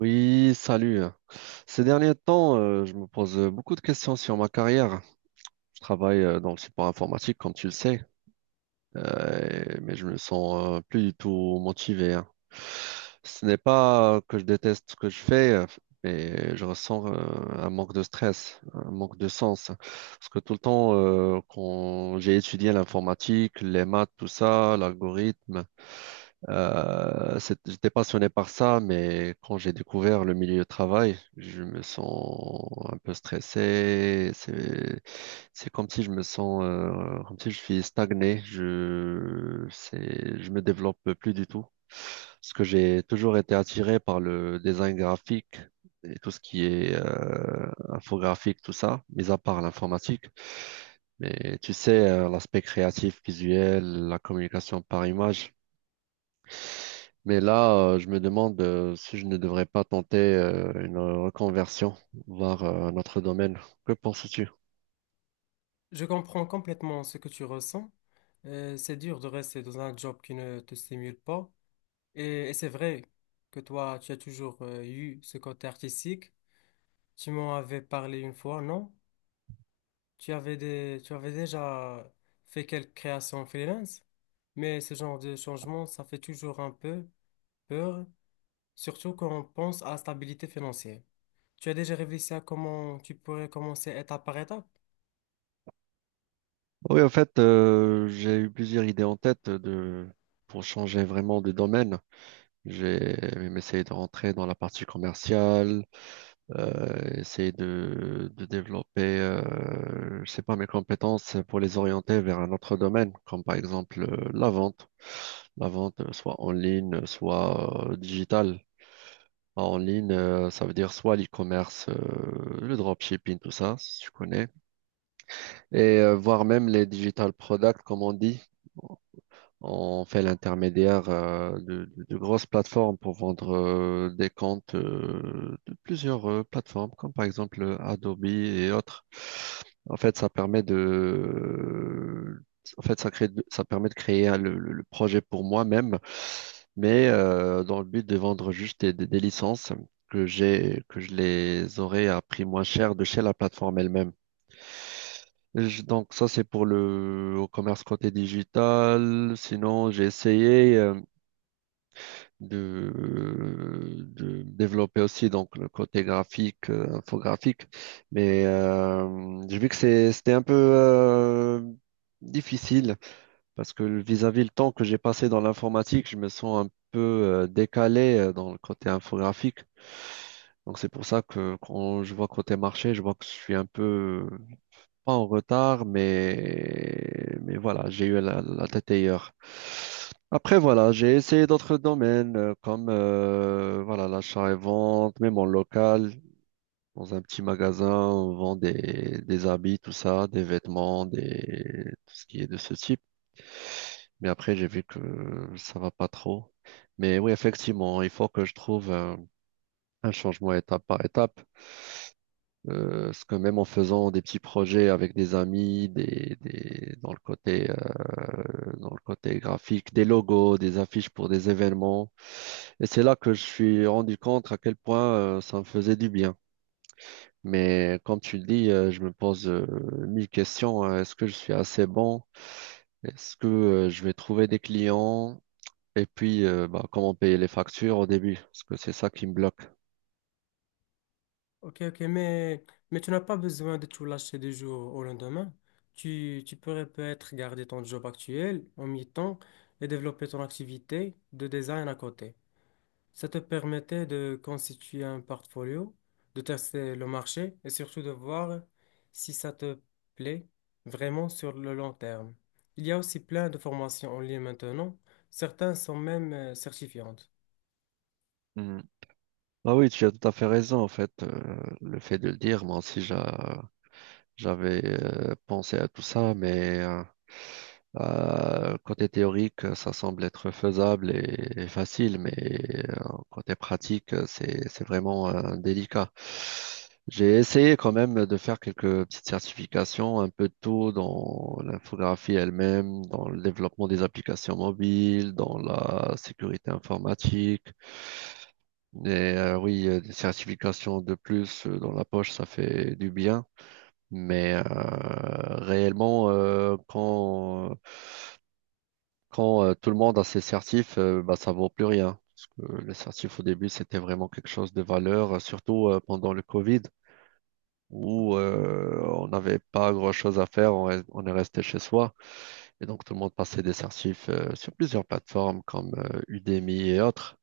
Oui, salut. Ces derniers temps, je me pose beaucoup de questions sur ma carrière. Je travaille dans le support informatique, comme tu le sais, mais je me sens plus du tout motivé, hein. Ce n'est pas que je déteste ce que je fais, mais je ressens un manque de stress, un manque de sens. Parce que tout le temps, quand j'ai étudié l'informatique, les maths, tout ça, l'algorithme, j'étais passionné par ça, mais quand j'ai découvert le milieu de travail, je me sens un peu stressé. C'est comme si je me sens, comme si je suis stagné. Je me développe plus du tout. Parce que j'ai toujours été attiré par le design graphique et tout ce qui est infographique, tout ça, mis à part l'informatique. Mais tu sais, l'aspect créatif, visuel, la communication par image. Mais là, je me demande si je ne devrais pas tenter une reconversion vers notre domaine. Que penses-tu? Je comprends complètement ce que tu ressens. C'est dur de rester dans un job qui ne te stimule pas. Et c'est vrai que toi, tu as toujours eu ce côté artistique. Tu m'en avais parlé une fois, non? Tu avais déjà fait quelques créations freelance, mais ce genre de changement, ça fait toujours un peu peur, surtout quand on pense à la stabilité financière. Tu as déjà réfléchi à comment tu pourrais commencer étape par étape? Oui, en fait, j'ai eu plusieurs idées en tête pour changer vraiment de domaine. J'ai même essayé de rentrer dans la partie commerciale, essayer de développer, je sais pas, mes compétences pour les orienter vers un autre domaine, comme par exemple la vente. La vente, soit en ligne, soit digitale. En ligne, ça veut dire soit l'e-commerce, le dropshipping, tout ça, si tu connais, et voire même les digital products, comme on dit. On fait l'intermédiaire de grosses plateformes pour vendre des comptes de plusieurs plateformes, comme par exemple Adobe et autres. En fait, ça permet de créer le projet pour moi-même, mais dans le but de vendre juste des licences que j'ai, que je les aurais à prix moins cher de chez la plateforme elle-même. Donc ça, c'est pour le au commerce côté digital. Sinon, j'ai essayé de, de développer aussi donc le côté graphique, infographique, mais j'ai vu que c'était un peu difficile parce que vis-à-vis le temps que j'ai passé dans l'informatique, je me sens un peu décalé dans le côté infographique. Donc c'est pour ça que quand je vois côté marché, je vois que je suis un peu pas en retard, mais voilà, j'ai eu la tête ailleurs. Après, voilà, j'ai essayé d'autres domaines comme voilà, l'achat et vente, même en local, dans un petit magasin, on vend des habits, tout ça, des vêtements, des, tout ce qui est de ce type. Mais après, j'ai vu que ça va pas trop. Mais oui, effectivement, il faut que je trouve un changement étape par étape. Parce que même en faisant des petits projets avec des amis, dans le côté graphique, des logos, des affiches pour des événements. Et c'est là que je suis rendu compte à quel point ça me faisait du bien. Mais comme tu le dis, je me pose mille questions, hein. Est-ce que je suis assez bon? Est-ce que je vais trouver des clients? Et puis, bah, comment payer les factures au début? Parce que c'est ça qui me bloque. Ok, ok, mais, mais tu n'as pas besoin de tout lâcher du jour au lendemain. Tu pourrais peut-être garder ton job actuel en mi-temps et développer ton activité de design à côté. Ça te permettait de constituer un portfolio, de tester le marché et surtout de voir si ça te plaît vraiment sur le long terme. Il y a aussi plein de formations en ligne maintenant. Certaines sont même certifiantes. Ah oui, tu as tout à fait raison, en fait, le fait de le dire, moi aussi j'avais pensé à tout ça, mais côté théorique, ça semble être faisable et facile, mais côté pratique, c'est vraiment délicat. J'ai essayé quand même de faire quelques petites certifications, un peu de tout dans l'infographie elle-même, dans le développement des applications mobiles, dans la sécurité informatique. Et oui, des certifications de plus dans la poche, ça fait du bien. Mais réellement, quand, quand tout le monde a ses certifs, bah, ça vaut plus rien. Parce que les certifs au début, c'était vraiment quelque chose de valeur, surtout pendant le Covid, où on n'avait pas grand-chose à faire, on est resté chez soi. Et donc, tout le monde passait des certifs sur plusieurs plateformes comme Udemy et autres.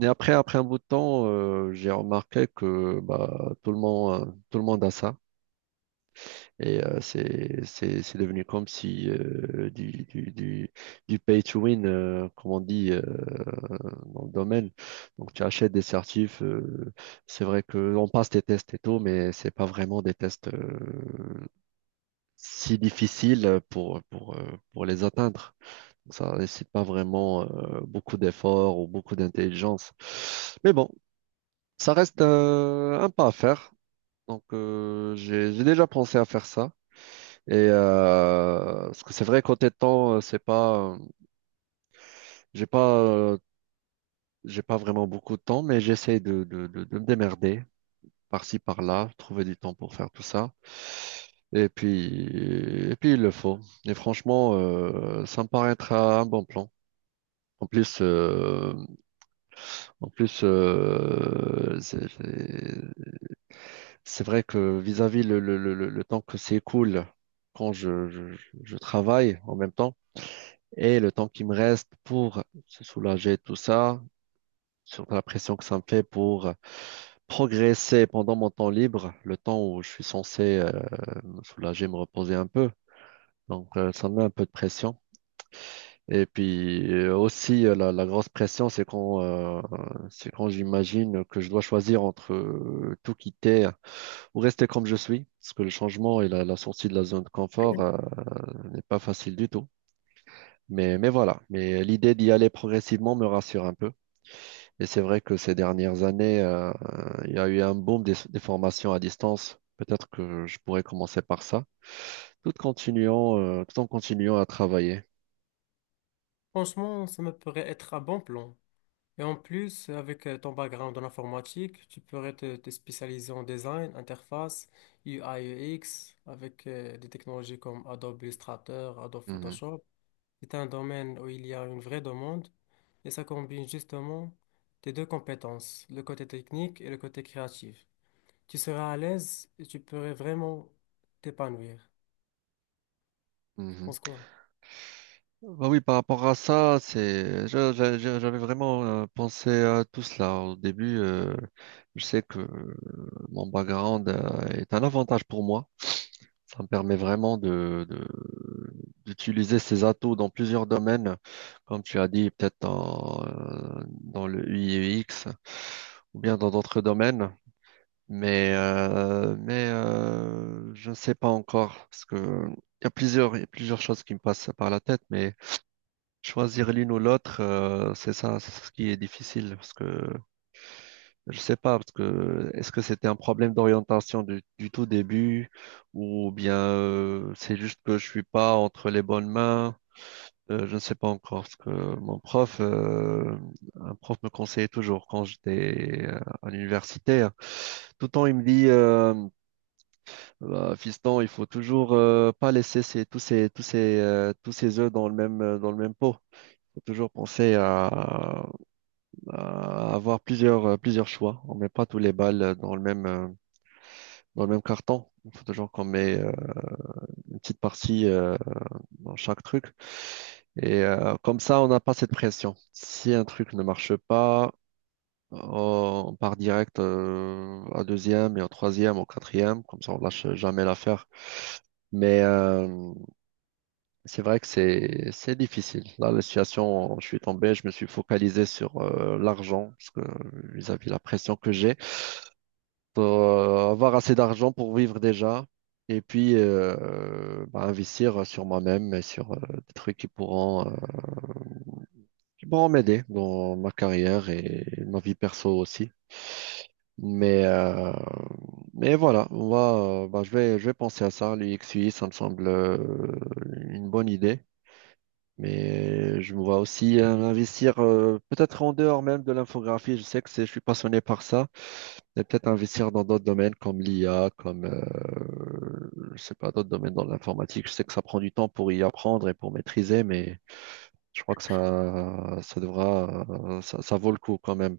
Et après un bout de temps, j'ai remarqué que bah, tout le monde a ça. Et c'est devenu comme si du pay to win, comme on dit dans le domaine. Donc tu achètes des certifs. C'est vrai que on passe des tests et tout, mais c'est pas vraiment des tests si difficiles pour les atteindre. Ça nécessite pas vraiment beaucoup d'efforts ou beaucoup d'intelligence. Mais bon. Ça reste un pas à faire. Donc, j'ai déjà pensé à faire ça. Et parce que c'est vrai, côté temps, c'est pas, j'ai pas, j'ai pas vraiment beaucoup de temps, mais j'essaie de me démerder par-ci, par-là, trouver du temps pour faire tout ça. Et puis, et puis, il le faut. Et franchement, ça me paraît être un bon plan. En plus, euh, en plus, c'est vrai que vis-à-vis le temps que s'écoule quand je travaille en même temps et le temps qui me reste pour se soulager de tout ça, sur la pression que ça me fait pour progresser pendant mon temps libre, le temps où je suis censé me soulager, me reposer un peu. Donc ça me met un peu de pression. Et puis aussi la grosse pression, c'est quand j'imagine que je dois choisir entre tout quitter ou rester comme je suis, parce que le changement et la sortie de la zone de confort, n'est pas facile du tout. Mais, voilà, mais l'idée d'y aller progressivement me rassure un peu. Et c'est vrai que ces dernières années, il y a eu un boom des formations à distance. Peut-être que je pourrais commencer par ça, tout en continuant à travailler. Franchement, ça me pourrait être un bon plan. Et en plus, avec ton background en informatique, te spécialiser en design, interface, U UI, X avec des technologies comme Adobe Illustrator, Adobe Mhm, Photoshop. C'est un domaine où il y a une vraie demande et ça combine justement tes deux compétences, le côté technique et le côté créatif. Tu seras à l'aise et tu pourrais vraiment t'épanouir. Tu mhm. penses quoi? Bah oui, par rapport à ça, c'est, je- j'avais vraiment pensé à tout cela au début. Je sais que mon background est un avantage pour moi. Ça me permet vraiment d'utiliser ces atouts dans plusieurs domaines, comme tu as dit, peut-être dans le U ui X ou bien dans d'autres domaines. Mais, je ne sais pas encore parce que il y a plusieurs choses qui me passent par la tête, mais choisir l'une ou l'autre, c'est ce qui est difficile parce que je sais pas, parce que est-ce que c'était un problème d'orientation du tout début ou bien c'est juste que je suis pas entre les bonnes mains, je ne sais pas encore parce que un prof me conseillait toujours quand j'étais à l'université, hein. Tout le temps il me dit bah, fiston, il faut toujours pas laisser ces- tous ces tous ces tous ces œufs dans le même pot. Faut toujours penser à, avoir plusieurs choix. On met pas tous les balles dans le même carton. Il faut toujours qu'on met une petite partie dans chaque truc. Et comme ça, on n'a pas cette pression. Si un truc ne marche pas, on part direct à deuxième et au troisième, au quatrième. Comme ça, on lâche jamais l'affaire. Mais c'est vrai que c'est difficile. Là, la situation, je suis tombé, je me suis focalisé sur l'argent parce que vis-à-vis la pression que j'ai. Pour avoir assez d'argent pour vivre déjà et puis bah, investir sur moi-même et sur des trucs qui pourront m'aider dans ma carrière et ma vie perso aussi. Mais, euh, mais, voilà, je vais penser à ça. L'UXUI, ça me semble une bonne idée. Mais je me vois aussi investir peut-être en dehors même de l'infographie. Je sais que je suis passionné par ça. Mais peut-être investir dans d'autres domaines comme l'IA, comme je sais pas, d'autres domaines dans l'informatique. Je sais que ça prend du temps pour y apprendre et pour maîtriser, mais je crois que ça vaut le coup quand même.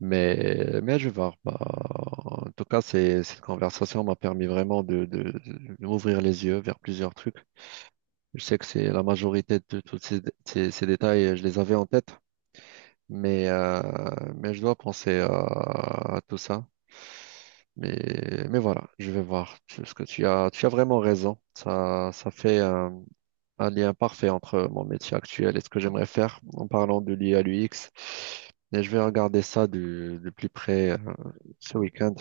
Mais, je vais voir. Bah, en tout cas, cette conversation m'a permis vraiment de m'ouvrir les yeux vers plusieurs trucs. Je sais que c'est la majorité de tous ces détails, je les avais en tête, mais, euh, mais je dois penser à tout ça. Mais, voilà, je vais voir ce que tu as. Tu as vraiment raison. Ça fait, un lien parfait entre mon métier actuel et ce que j'aimerais faire en parlant de l'IA, l'UX. Et je vais regarder ça de plus près ce week-end.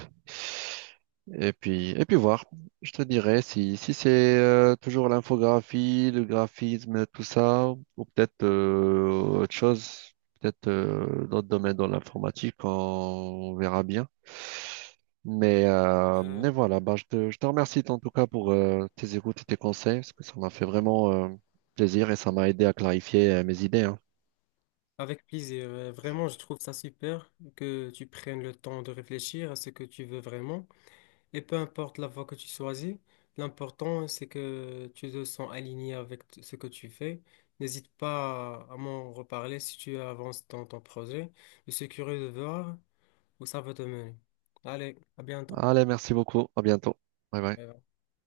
Et puis, voir. Je te dirai si c'est toujours l'infographie, le graphisme, tout ça, ou peut-être autre chose, peut-être d'autres domaines dans l'informatique, on verra bien. Mais, euh, Euh, mais voilà, bah, je te remercie en tout cas pour tes écoutes et tes conseils, parce que ça m'a fait vraiment plaisir et ça m'a aidé à clarifier mes idées, hein. Avec plaisir. Vraiment, je trouve ça super que tu prennes le temps de réfléchir à ce que tu veux vraiment. Et peu importe la voie que tu choisis, l'important c'est que tu te sens aligné avec ce que tu fais. N'hésite pas à m'en reparler si tu avances dans ton projet. Je suis curieux de voir où ça va te mener. Allez, à bientôt. Allez, merci beaucoup, à bientôt. Bye bye. Bye bye.